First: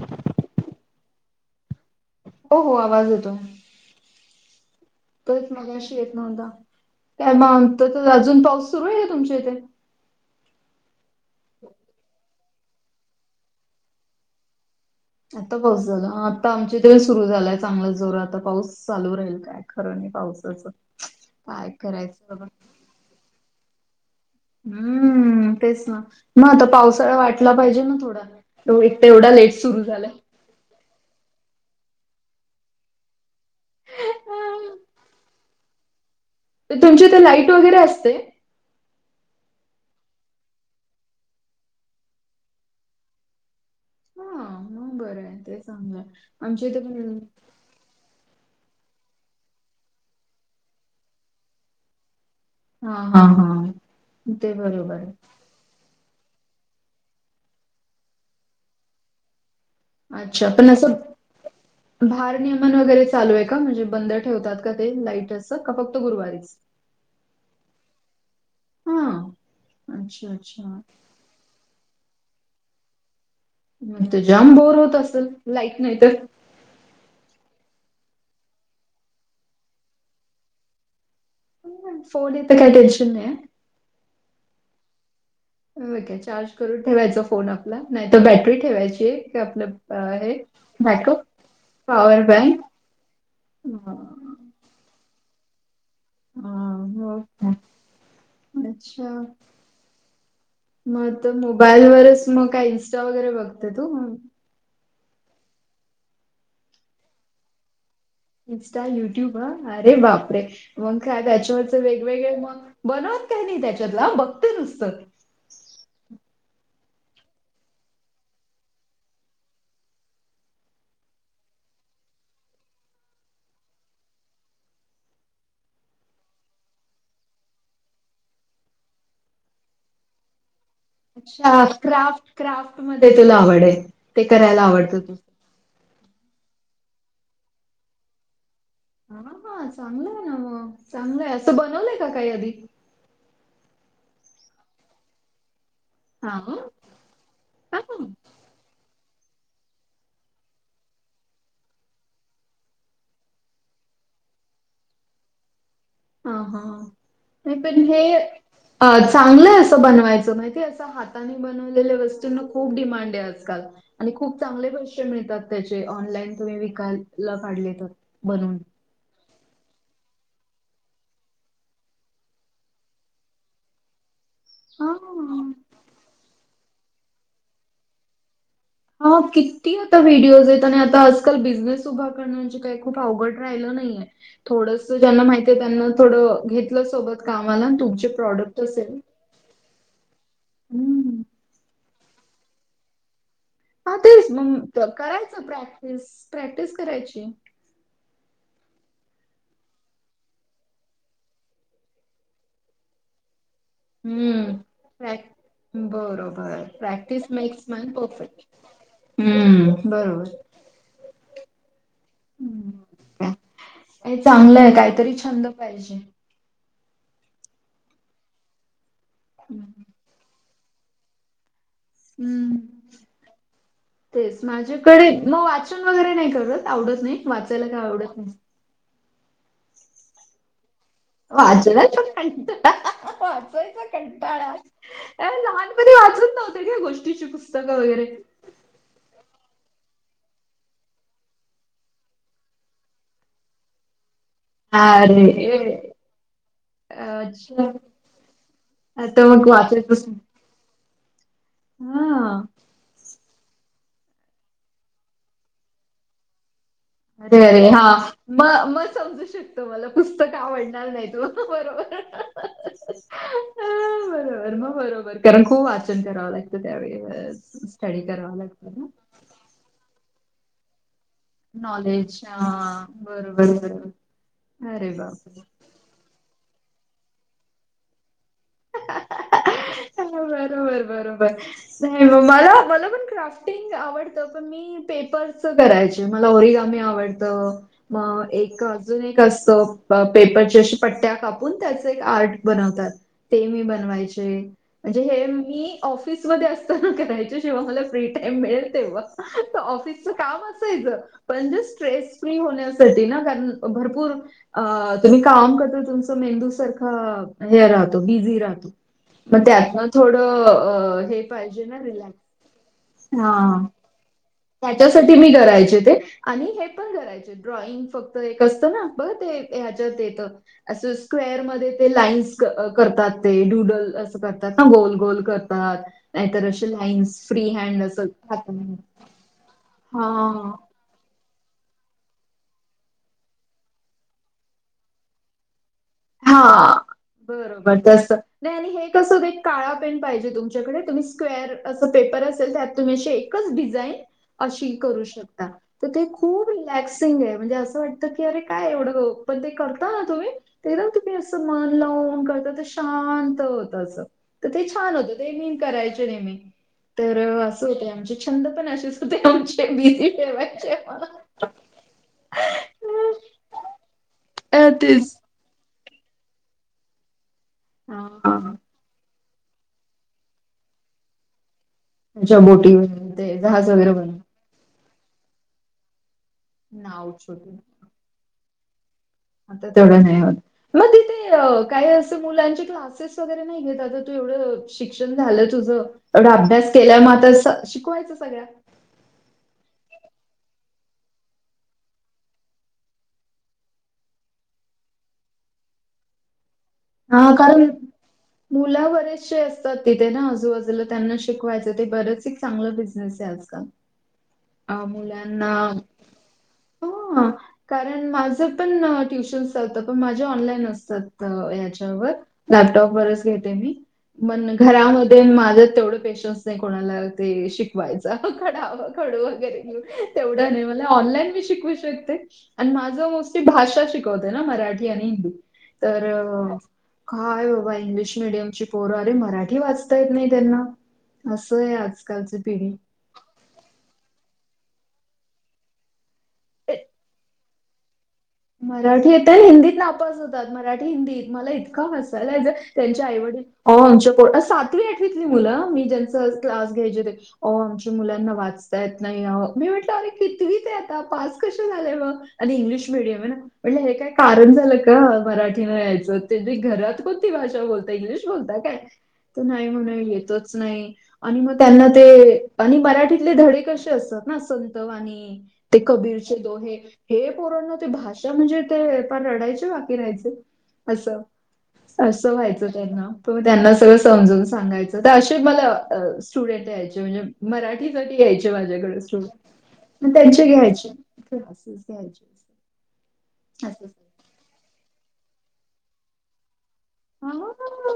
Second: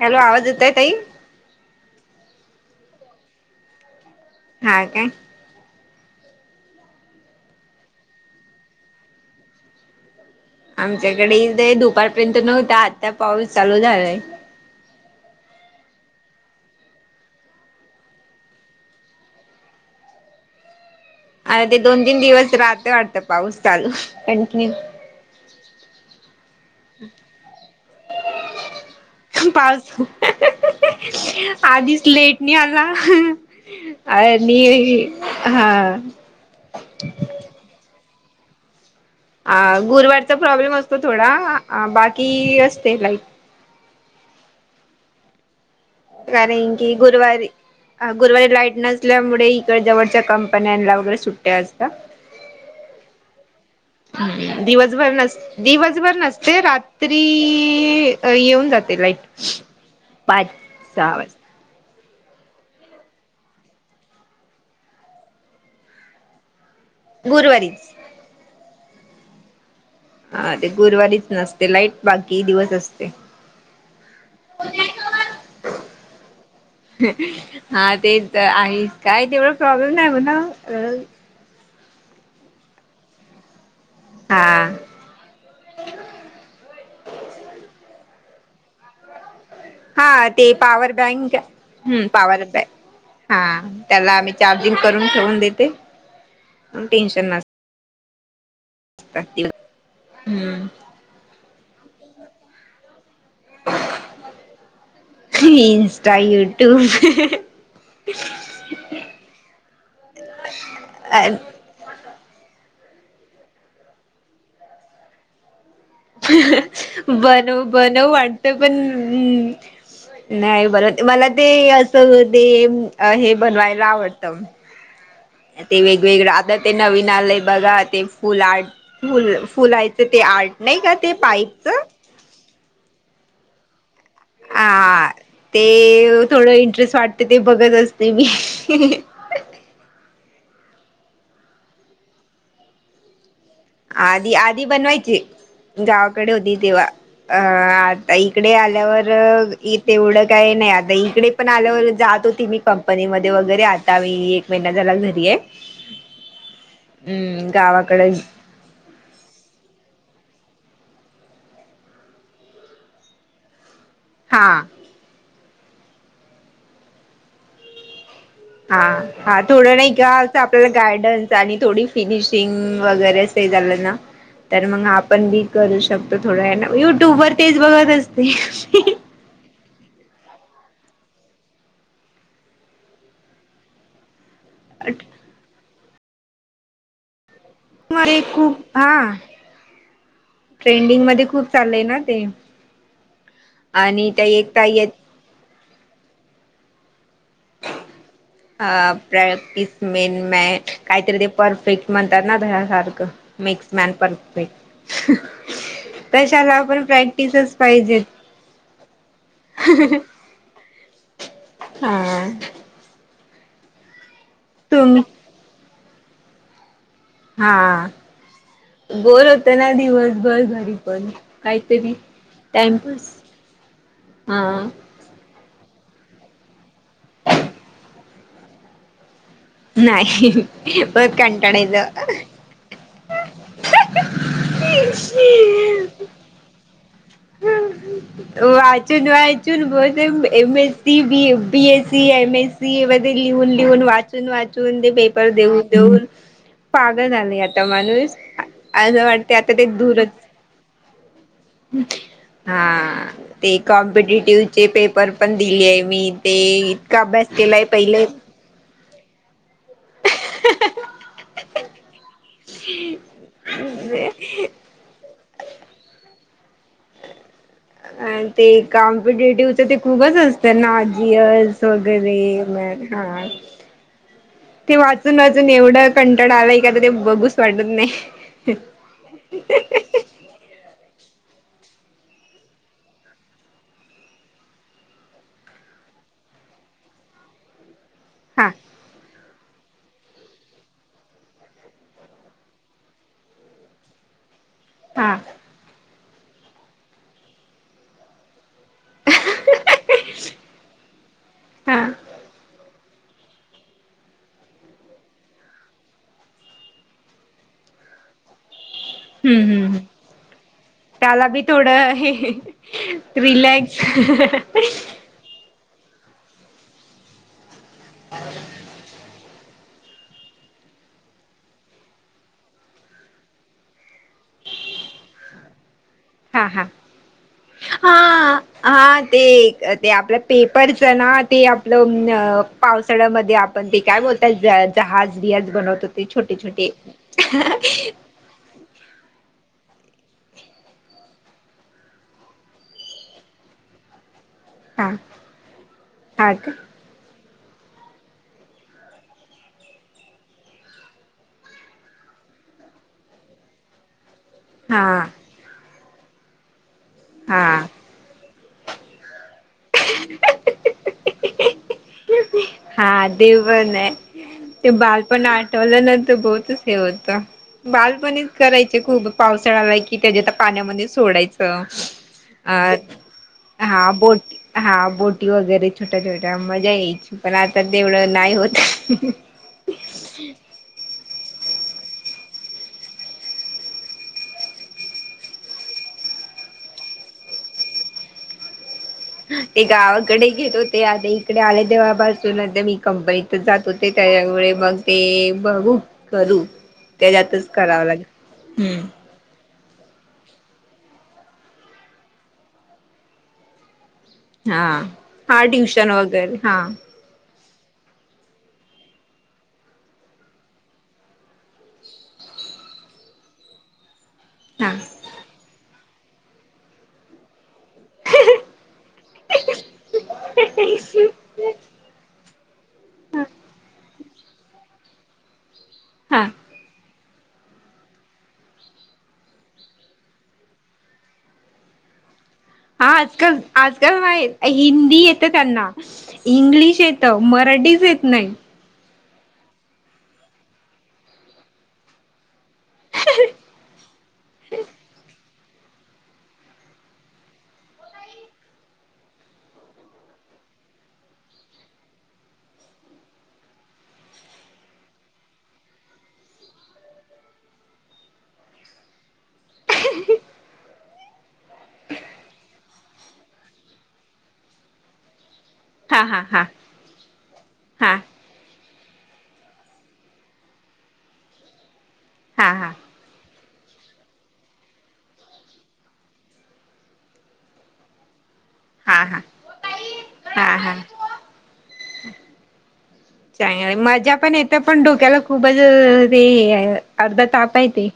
Hello आवाज येतोय ताई? हो हो आवाज येतो. हाय काय. तरच मगाशी येत नव्हता काय मग अजून पाऊस सुरू आहे का तुमच्या इथे? आमच्याकडे ईद हाय दुपारपर्यंत नव्हता आत्ता पाऊस चालू झालाय. आता पाऊस झाला. आ आता आमच्या इथे सुरू झालाय चांगला जोराचा आता पाऊस चालू राहील काय- खरं नाही पावसाचं. अ काय ते दोन तीन करायचं बाबा दिवस राहतो वाटतं पाऊस चालू आणखीन, हम्म तेच ना मग आता पावसाळा वाटला पाहिजे ना. थोडा तो एकत एवढा लेट सुरू पाऊस झाला आधीच लेट नाही आला अंं अं आ मी हा हा तर तुमची ते लाईट वगैरे असते? अ गुरुवारचा प्रॉब्लेम असतो थोडा बाकी असते लाईट. हा मग बरं आहे ते सांगा आमच्या इथे पण्, गुरुवारीची लाईट नसल्यामुळे इकड्या जवळच्या कंपन्यांला वगैरे सुट्ट्या असतात. हा हा हा ते हं बरोबर दिवसभर आहे नसते. दिवसभर नसते, रात्री. येऊन जाते लाईट. पाच अच्छा पण असं सहा वाजता भार नियमन वगैरे चालू आहे का, म्हणजे बंद ठेवतात का ते लाईट अस, का फक्त गुरुवारीच. ह.. गुरुवारीच. हं. हा ते गुरुवारीच नसते लाईट, बाकी दिवस असते. मग तर जाम बोर होत असल, लाईट नाही तर. हा ते तर आहे, काय तेवढं प्रॉब्लेम नाही म्हणा. फोन हे तर काही टेंशन नाही अं. हा... ओके चार्ज करून ठेवायचा फोन आपला, नाही तर बॅटरी ठेवायची, हे आपलं अ, हा हे ते power backup bank, power bank, हा हां, त्याला आम चार्जिंग करून ठेवून देते. हा टेन्शन हो अच्छा. नसत हम्म. मग तर मोबाईल वरच मग काय इन्स्टा वगैरे बघते तू, हं. हं इन्स्टा युट्यूब हं हं. इन्स्टा युट्यूब ह अरे बापरे! मग का त्याच्यावर वेगवेगळे मग,, बनवत काय नाही त्याच्यातला बघते नुसतं. हंं हं बनव बनवू वाटतं पण अ म् नाही बर मला ते असं ते, हे बनवायला आवडतं. ते वेगवेगळं, आता ते नवीन आलंय बघा ते फुल आर्ट. फुल, फुलायचं ते आर्ट नाही का ते अच्छा, पाईपच क्राफ्ट क्राफ्ट मध्ये तुला आवडय, ते करायला आवडत आ तूला. ते थोडं इंटरेस्ट वाटतं, ते थोडं बघत असते मी. हा हा चांगलं आहे ना, मग चांगलंय असं, बनवलंय का काही तु आधी? आधी आधी बनवायचे, गावाकडे हां. होती तेव्हा, अ हां, आता ई इकडे आल्यावर ईथे एवढं काय नाही, आता इकडे पण आल्यावर जात होती मी कंपनीमध्ये वगैरे, आता मी एक महिना झाला घरी आहे. हा हा, हम्म नाही पण हे गावाकडे अ चांगलय असं बनवायचं, माहितय असं हातात हातांनी बनवलेल्या वस्तूंना खूप डिमांड आहे आजकाल. आणि खूप हा चांगले पैसे मिळतात त्याचे, ऑनलाईन तुम्ही विकायला काडले तर, बनवून. हा हा थोडं नाही का आपल्याला गाईड्नस, आणि थोडी फिनिशिंग वगैरे. ते झालं ना तर मग आपण बी हां. करू शकतो थोडं ना, युट्यूब वर तेच बघत असते. हा किती आता व्हिडिओज आहेत, आणि आता आजकाल बिझनेस उभा करण्याची काही खूप अवघड राहिलं नाहीये. थोड ज्यांना माहितय त्यांना थोडं घेतलं सोबत कामाला, तुमचे मध्ये प्रॉडक्ट खूप असेल हा ट्रेंडिंग हं. मध्ये खूप चाललय ना ते. हा आणि त्या तेच, एक ताई मग करायचं प्रॅक्टिस, प्रॅक्टिस करायची. अ प्रॅक्टिस मेन म काहीतरी ते परफेक्ट म्हणतात ना त्यासारखं. मेक्स मॅन हं. परफेक्ट, प्रॅक बरोबर. कशालापण प्रॅक्टिस प्रॅक्टिसच पाहिजेत. हम्म बरोबर. हा चांगलं आहे तुम काहीतरी छंद पाहिजे. हा बोर होत ना दिवसभर घरी पण काहीतरी हं. टाईपास हा कडे मग वाचन वगैरे नाही करत आवडत नाही. वाचायला काय आवडत नाही. नाही. बर काय. वाचयच कंटाळा, वाचायचा कंटाळा अ लहानपणी वाचत नव्हत का्या गोष्टीची पुस्तकं वगैरे वाचून वाचून बत एमएससी, बी बीएससी, एमएसी, सीमध्ये लिहून, लिहून, वाचून, वाचून, ते पेपर देऊन, अरे देऊन. पागल झाले आता अच्छा माणूस असं वाटते मग आता ते वाचायचंच दूर हां. हा ते कॉम्पिटेटिव चे पेपर पण दिले आहे. मी ते इतका अभ्यास केलाय पहिले म म समज शकते. तुमाला पुस्तक आवडणार नाही ओ बरोबर अ बरोबर मग बरोबर कारण खूप वाचन करावं लागतं त्यावेळे. अ ते कॉम्पिटेटिव्हच ते खूपच असतात ना जियल्स वगैरे नॉलेज हा म हा बरोबर बरोबर ते अरे वाचून बापरे. वाचून एवढं कंटळ आलंय का तर ते बघूच वाटत नाही. ह बरोबर बरोबर नाही मला मला पण क्राफ्टिंग आवडत पण मी म पेपर करायचे मला ओरिगामी आवडत. मग हा एक अजून एक असतो. पेपरची अ पट्ट्या कापून त्याच एक आर्ट बनवतात ते मी बनवायचे म्हणजे हा हे मी ऑफिसमध्ये असताना करायच्या जेव्हा मला फ्री टाइम मिळेल. ऑफिस काम असायचं पण ते हा स्ट्रेस फ्री होण्या ना कारण भरपूर अ तुम्ही काम करत तुमचं मेंदू सारखं हे राहतो बिझी राहतो. मग ह् त्यातनं थोडं अ, हे त्याला बी पाहिजे थोड ना हे रिलॅक्स हां. रील्याक्स. ह त्याच्यासाठी मी करायचे ते आणि हे पण करायचे ड्रॉइंग फक्त एक असतं ना. बघ ते ह्याच्यात येत. असं स्क्वेर मध्ये ते लाईन्स करतात ते डुडल असं करतात ना गोल गोल करतात. हा नाहीतर हा असे लाईन्स फ्री हँड हा अस ख [unintelligible] हा ते ते आपल्या पेपर जणा ते आपलं पावसाळ्यामध्ये आपण ते काय बोलतात जहाज बिहाज बनवत ते छोटी छोटी हां, बरोबर तसं. नाही आणि हे कसं एक काळा पेन पाहिजे तुमच्याकडे तुम्ही स्क्वेअर असं पेपर असेल त्यात तुम्ही शेक एकच डिझाईन अशी हा करु शकता तर ते हा खूप का रिलॅक्स सिंग आहे म्हणजे असं वाटतं की अरे काय एवढं पण ते करता ना तुम्ही. ते ना तुम्ही असं मन लावून करता तर शांत होत अस तर ते हा छान होतं ते मीन करायच नेहमी. तर हा असं होत आमचे छंद पण असेच होते आमचे बीजी ठेवायचे आम्हाला हा ते पण आहे अ, ते तेच. बालपण आठवलं ना तर बहुतच हे होत. हां, बालपण हां. करायचे खूप पावसाळ्याला कि त्याच्यात पाण्यामध्ये सोडायचं. त्यांच्या अ बोटीवर ते जहाज हा वगैरे बन बोट हा बोटी वगैरे छोट्या छोट्या मजा नाव यायची पण छोटून आता तेवढं नाही होत. आता तेवढं नाही होत मग तिथे काही असे मुलांचे क्लासेस वगैरे नाही घेतात तू एवढं शिक्षण झालं तुझ एवढा अभ्यास केल्या मग आता शिकवायचं सगळ्या. ते गावाकडे घेत होते आता इकडे आले तेव्हापासून आ मी कंपनी जात होते त्यामुळे मग ते बघू करू. हा त्याच्यातच कारण करावं लागेल. मुलं हम्म बरेचसे असत तिथे ना आजूबाजूला त्यांना शिकवायचं ते बरंच एक चांगलं बिझनेस आहे आजकाल. हा अ, -हा मुलांना ट्युशन वगैरे हा. कारण माझं पण ट्युशन्स होत पण माझ्या ऑनलाईन असतात ह लॅपटॉप वरच घेते मी हा माझं तेवढं पेशन्स नाही कोणाला ते शिक शिकवायच खडावं खडू वगैरे तेवढं नाही हा मला ऑनलाईन मी शिकवू शकते. आणि माझ मोस्टली भाषा शिकवत आहे ना मराठी आणि हिंदी तर हा काय बाबा इंग्लिश मिीडियमची पोरं अरे मराठी वाचता येत नाही त्यांना असं आहे आजकालची पिढी. आजकाल -आजकाल नाही हिंदी येत त्यांना इंग्लिश येत म मराठी च येत नाही. मराठी येत हिंदीत नापास होतात मराठी हिंदीत मला इतक हसायला येतं त्यांच्या आईवडील आमच्या सातवी आठवीतली मुलं मी ज्यांच क्लास घ्यायचे ते अ आमच्या मुलांना वाचता येत नाही मी म्हटलं अरे कितवी ते आता पास कसे झाले मग आणि इंग्लिश मीडयम आहे ना. म्हण हे काय कारण झालं का मराठीन यायचं त्यां घरात कोणती भाषा बोलता इंग्लिश बोलता काय त नाही म्हणे येतोच नाही. आणि मग त्यांना ते आणि मराठीतले धडे कसे असतात ना संत आणि ते हा हा कबीरचे हा दोहे हे पोरांना हा असं म्हणजे ते पण रडायचे बाकी राहायचे असं असं हा व्हायचं हा त्यांना. त म त्यांना सगळं समजून सांगायचं तर असे मला स्टुडन्ट यायचे म्हणजे मराठी यायचे माझ्याकडे हा हा स्टुडन्ट त्यांचे हा हा घ्यायचे क्लासेस घ्यायचे. चांग असं. मजा पण येत पण डोक्याला खूपच ते अर्धा ताप आहेेते.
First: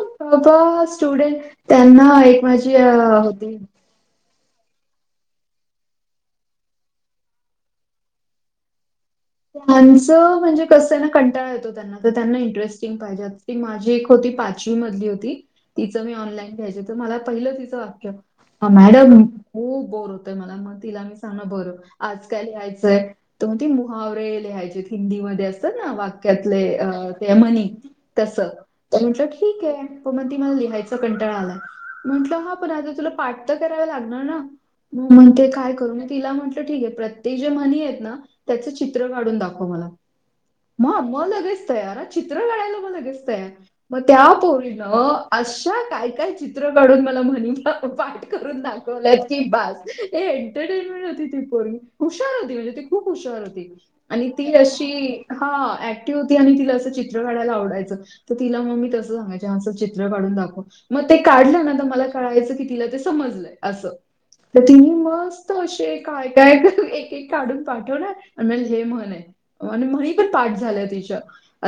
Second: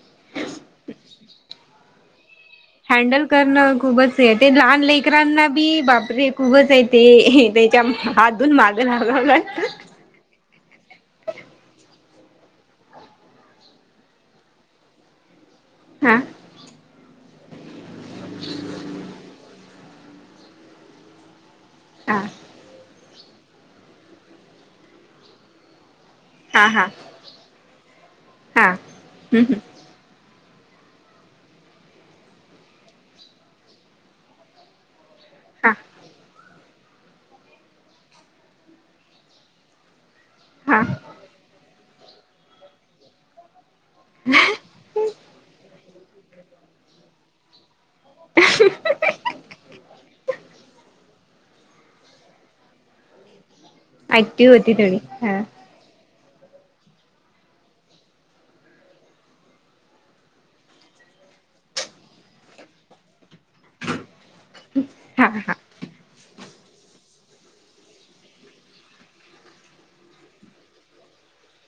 प स्टुडन्ट त्यांना एक माझी हँडल होती. करणं खूपच ते लहान लेकरांना बी बापरे खूपच आहे ते त्याच्या हातून मागं लागवला. त्यांचं म्हणजे कसं ना कंटाळा येतो त्यांना तर त्यांना इंटरेस्टिंग पाहिजे ती माझी एक होती पाचवी मधली होती. तिचं मी हा ऑनलाईन घ्यायच तर मला पहिलं तिचं वाक्य मॅडम खूप बोर होतय मला मग तिला मी सांगण बर हा आज काय लिहायच तर मग ती मुहावरे लिहायचे हिंदीमध्ये असत ना वाक्यातले हा हा ते म्हणी तस हा म्हटलं हम्म ठीक आहे. प मग ती मला लिहायच कंटाळा आलाय म्हंटलं ह पण आता तुला पाठ तर कराव लागणार ना मग म्हणते हम्म काय हा करू तिला म्हटलं ठीक आहे प्रत्येक जे म्हणी आहेत ना त्याच चित्र काढून दाखव मला. हा म मग लगेच तयार चित्र काढायला मग लगेच तयार मग त्या पोरींन अशा काय काय चित्र काढून मला म्हणी करून दाखवल्यात की बस हे एंटरटेनमेंट होती ती पोरगी हुशार होती. म्हणजे ती खूप हुशार होती. आणि ती ऍक्टिव होती अशी थोडी हा ती होती आणि तिला असं चित्र काढायला आवडायचं, तर तिला मग मी तसं सांगाय ह असं चित्र काढून दाखव. मग ते काढलं ना मला कळायचं की तिला ते समजलंय अस तिनं. हा मस्त हा असे काय काय एक एक काढून पाठवणार आणि म हे म्हण आहे. आणि म्हणी पण पाठ झालं तिच्या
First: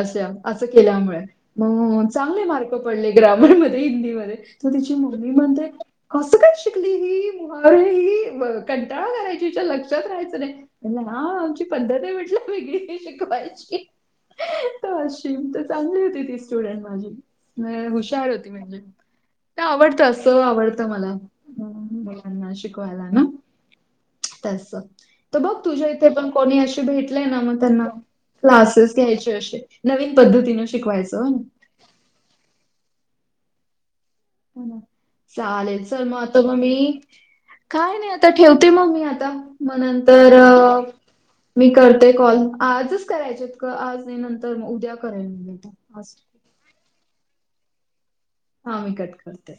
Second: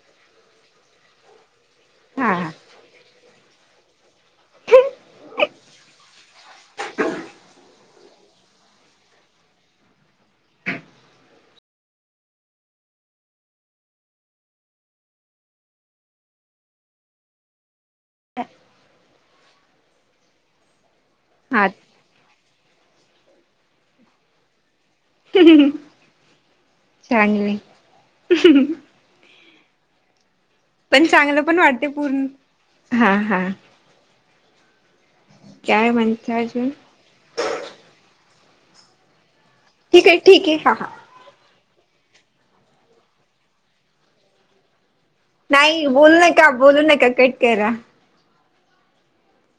अशा असं केल्यामुळे. मग हा चांगले हा मार्क पडले ग्रामर मध्ये हिंदीमध्ये तर तिची मम्मी म्हणते. कसं काय शिकली ही ही कंटाळा करायची हिच्या लक्षात राहायचं नाही. हा आमची पद्धत ते म्हटलं वेगळी शिकवायची. अशी तर चांगली होती ती स्टुडंट माझी. हुशार होती म्हणजे आवडत अस आवडतं हा मला. शिकवायला ना तस तर बघ. तुझ्या इथे पण कोणी [inaudible] भेटलय ना चांगले मग त्यांना क्लासेस. घ्यायचे असे नवीन पद्धतीन. पण चांगलं पण वाटते पूर्ण हा हा. ह चालेल काय चल मगत म्हणता मग अजून मी. काय नाही आता ठेवते मग मी आता मग ठीक आहे नंतर. ठीक आहे हा हा मी करतेय कॉल आजच करायचे कआज नाही नंतर उद्या. करेन मी आता. नाही आज बोलू नका बोलू नका कट करा. हा मी कट करते.